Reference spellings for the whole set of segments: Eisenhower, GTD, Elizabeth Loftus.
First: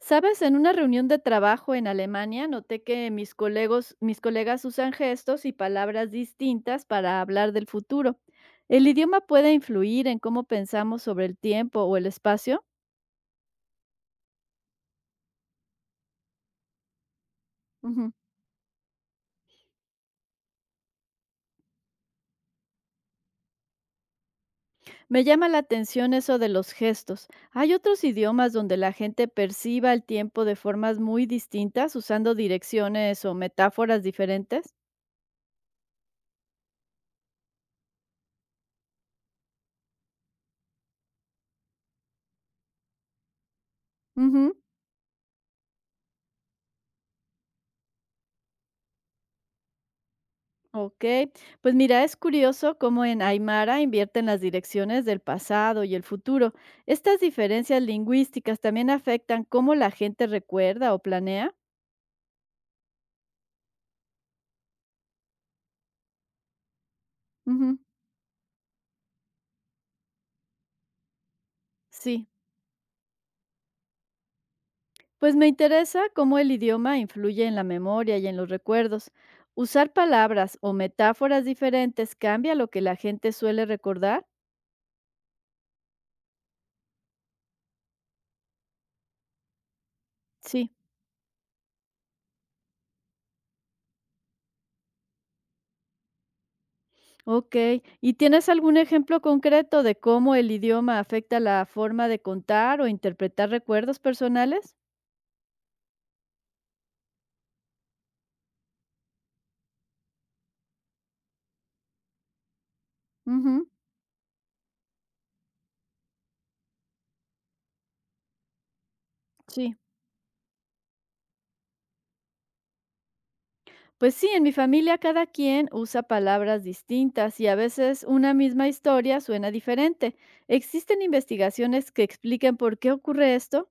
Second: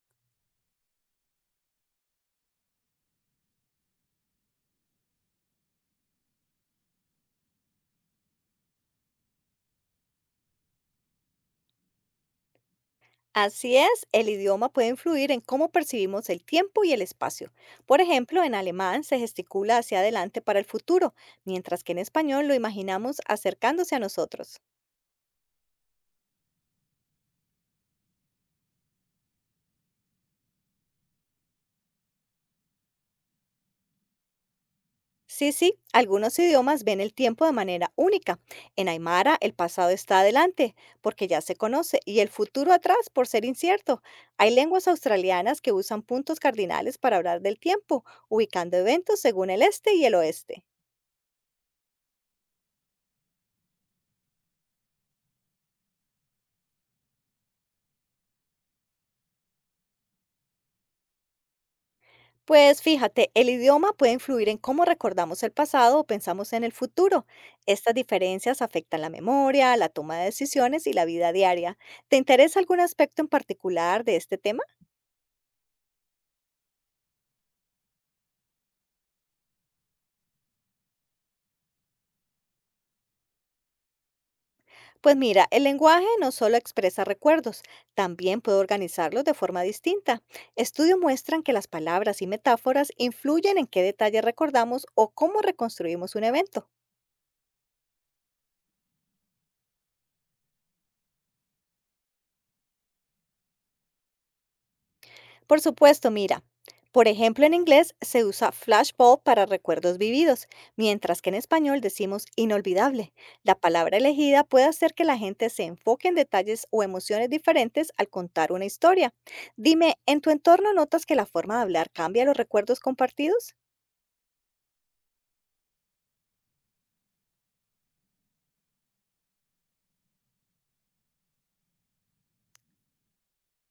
Sabes, en una reunión de trabajo en Alemania noté que mis colegas usan gestos y palabras distintas para hablar del futuro. ¿El idioma puede influir en cómo pensamos sobre el tiempo o el espacio? Así es, el idioma puede influir en cómo percibimos el tiempo y el espacio. Por Ujú. ejemplo, en alemán se gesticula hacia adelante para el futuro, mientras que en español lo imaginamos acercándose a nosotros. Me llama la atención eso de los gestos. ¿Hay otros idiomas donde la gente perciba el tiempo de formas muy distintas usando direcciones o metáforas diferentes? Sí, sí, algunos idiomas ven el tiempo de manera única. En Aymara el pasado está adelante, porque ya se conoce, y el futuro atrás, por ser incierto. Hay Ujú. lenguas australianas que usan puntos cardinales para hablar del tiempo, ubicando eventos según el este y el oeste. Ok, pues mira, es curioso cómo en Aymara invierten las direcciones del pasado y el futuro. ¿Estas diferencias lingüísticas también afectan cómo la gente recuerda o planea? Pues fíjate, el idioma puede influir en cómo recordamos el pasado o pensamos en el futuro. Ujú. Estas diferencias afectan la memoria, la toma de decisiones y la vida diaria. ¿Te Sí, interesa algún aspecto en particular de este tema? pues me interesa cómo el idioma influye en la memoria y en los recuerdos. ¿Usar palabras o metáforas diferentes cambia lo que la gente suele recordar? Pues mira, el lenguaje no solo expresa recuerdos, también puede organizarlos de forma distinta. Sí. Estudios muestran que las palabras y metáforas influyen en qué detalles recordamos o cómo reconstruimos un evento. Ok, ¿y tienes algún ejemplo concreto de cómo el idioma afecta la forma de contar o interpretar recuerdos personales? Por supuesto, mira. Por ejemplo, en inglés se usa flashbulb para recuerdos vividos, mientras que en español decimos inolvidable. La Ujú, palabra elegida puede hacer que la gente se enfoque en detalles o emociones diferentes al contar una historia. sí. Dime, ¿en tu entorno notas que la forma de hablar cambia los recuerdos compartidos? Pues sí, en mi familia cada quien usa palabras distintas y a veces una misma historia suena diferente. ¿Existen investigaciones que expliquen por qué ocurre esto?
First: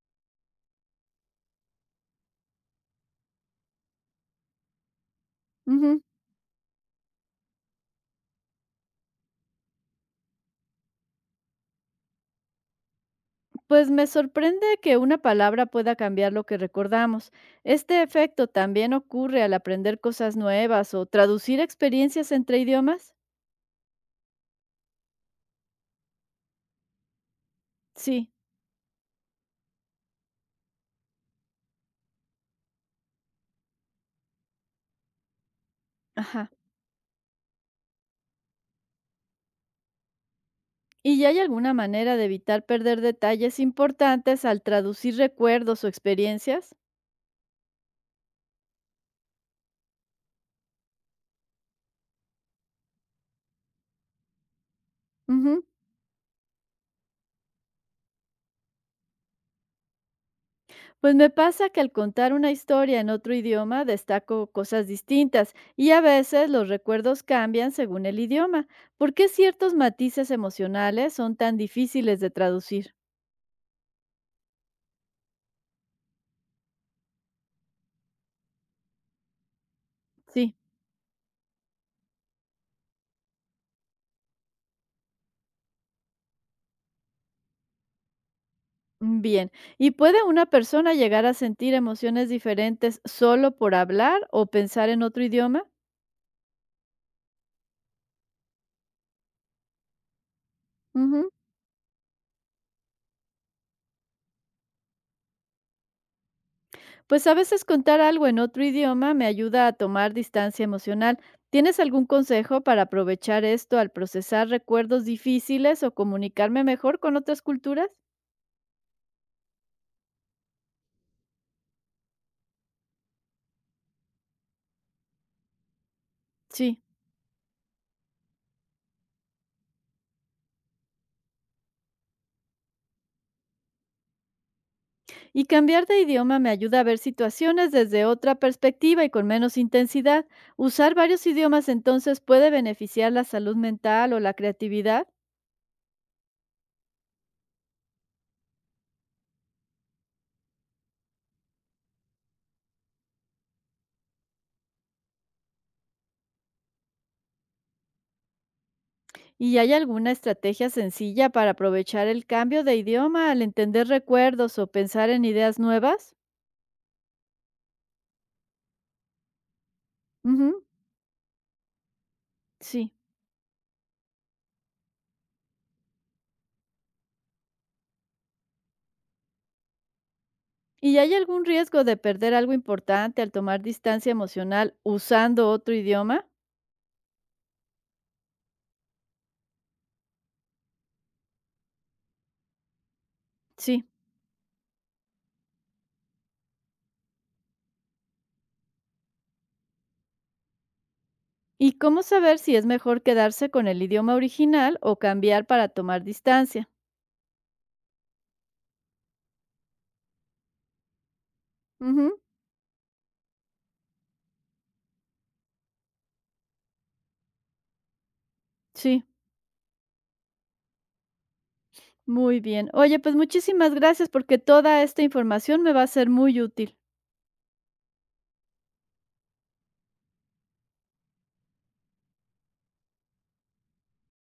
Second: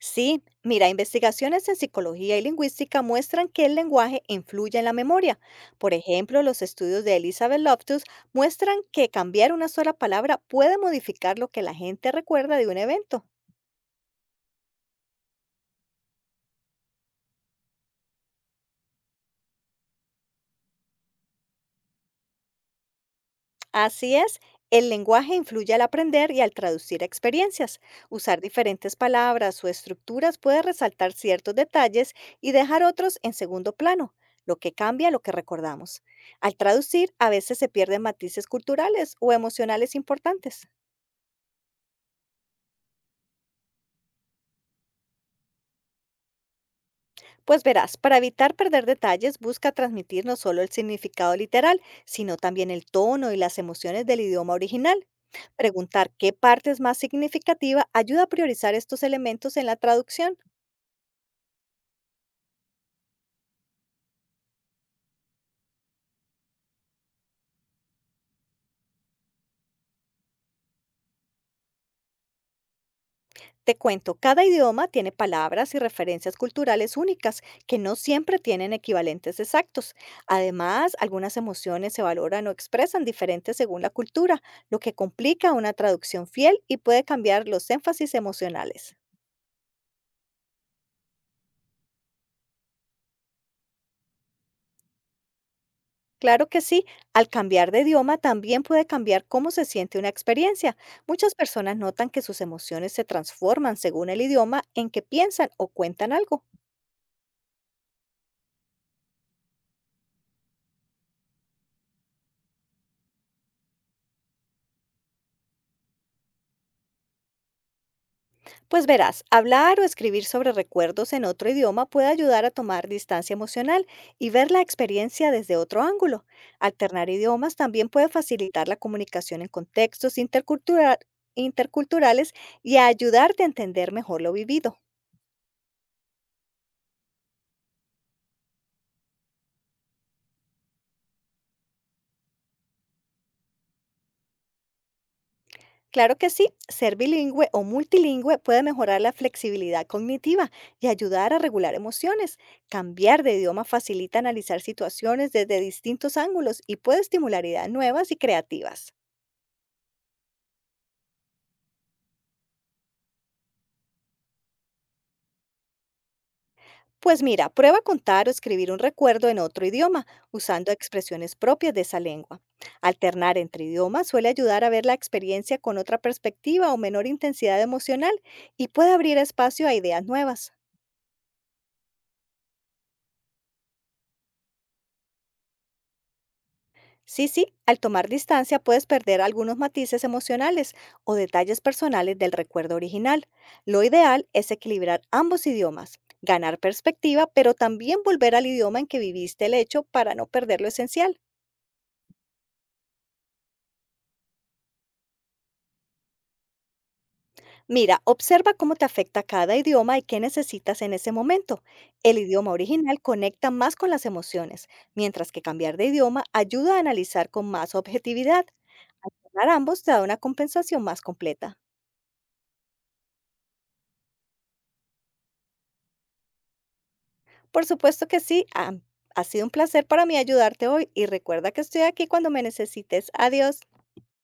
Sí, mira, investigaciones en psicología y lingüística muestran que el lenguaje influye en la memoria. Por Ujú. ejemplo, los estudios de Elizabeth Loftus muestran que cambiar una sola palabra puede modificar lo que la gente recuerda de un evento. Pues me sorprende que una palabra pueda cambiar lo que recordamos. ¿Este efecto también ocurre al aprender cosas nuevas o traducir experiencias entre idiomas? Así es, el lenguaje influye al aprender y al traducir experiencias. Sí, Usar diferentes palabras o estructuras puede resaltar ciertos detalles y dejar otros en segundo plano, lo que cambia lo que recordamos. ajá. Al traducir, a veces se pierden matices culturales o emocionales importantes. ¿Y ya hay alguna manera de evitar perder detalles importantes al traducir recuerdos o experiencias? Pues verás, para evitar perder detalles, busca transmitir no solo el significado literal, sino también el tono y las emociones del idioma original. Ujú. Preguntar qué parte es más significativa ayuda a priorizar estos elementos en la traducción. Pues me pasa que al contar una historia en otro idioma destaco cosas distintas y a veces los recuerdos cambian según el idioma. ¿Por qué ciertos matices emocionales son tan difíciles de traducir? Te cuento, cada idioma tiene palabras y referencias culturales únicas que no siempre tienen equivalentes exactos. Sí, Además, algunas emociones se valoran o expresan diferentes según la cultura, lo que complica una traducción fiel y puede cambiar los énfasis emocionales. mm, bien. ¿Y puede una persona llegar a sentir emociones diferentes solo por hablar o pensar en otro idioma? Claro que sí, al cambiar de idioma también puede cambiar cómo se siente una experiencia. Ujú. Muchas personas notan que sus emociones se transforman según el idioma en que piensan o cuentan algo. Pues a veces contar algo en otro idioma me ayuda a tomar distancia emocional. ¿Tienes algún consejo para aprovechar esto al procesar recuerdos difíciles o comunicarme mejor con otras culturas? Pues verás, hablar o escribir sobre recuerdos en otro idioma puede ayudar a tomar distancia emocional y ver la experiencia desde otro ángulo. Sí. Alternar idiomas también puede facilitar la comunicación en contextos interculturales y ayudarte a entender mejor lo vivido. Y cambiar de idioma me ayuda a ver situaciones desde otra perspectiva y con menos intensidad. Usar varios idiomas entonces puede beneficiar la salud mental o la creatividad. Claro que sí, ser bilingüe o multilingüe puede mejorar la flexibilidad cognitiva y ayudar a regular emociones. Cambiar de idioma facilita analizar situaciones desde distintos ángulos y puede estimular ideas nuevas y creativas. ¿Y hay alguna estrategia sencilla para aprovechar el cambio de idioma al entender recuerdos o pensar en ideas nuevas? Pues mira, prueba a contar o escribir un recuerdo en otro idioma, Ujú, usando expresiones propias de esa lengua. sí. Alternar entre idiomas suele ayudar a ver la experiencia con otra perspectiva o menor intensidad emocional y puede abrir espacio a ideas nuevas. ¿Y hay algún riesgo de perder algo importante al tomar distancia emocional usando otro idioma? Sí, sí, al tomar distancia puedes perder algunos matices emocionales o detalles personales del recuerdo original. Lo Sí. ideal es equilibrar ambos idiomas, ganar perspectiva, pero también volver al idioma en que viviste el hecho para no perder lo esencial. ¿Y cómo saber si es mejor quedarse con el idioma original o cambiar para tomar distancia? Mira, observa cómo te afecta cada idioma y qué necesitas en ese momento. Ujú, El idioma original conecta más con las emociones, mientras que cambiar de idioma ayuda a analizar con más objetividad. sí, Alternar ambos te da una compensación más completa. muy bien. Oye, pues muchísimas gracias porque toda esta información me va a ser muy útil. Por supuesto que sí, ha sido un placer para mí ayudarte hoy y recuerda que estoy aquí cuando me necesites. Adiós.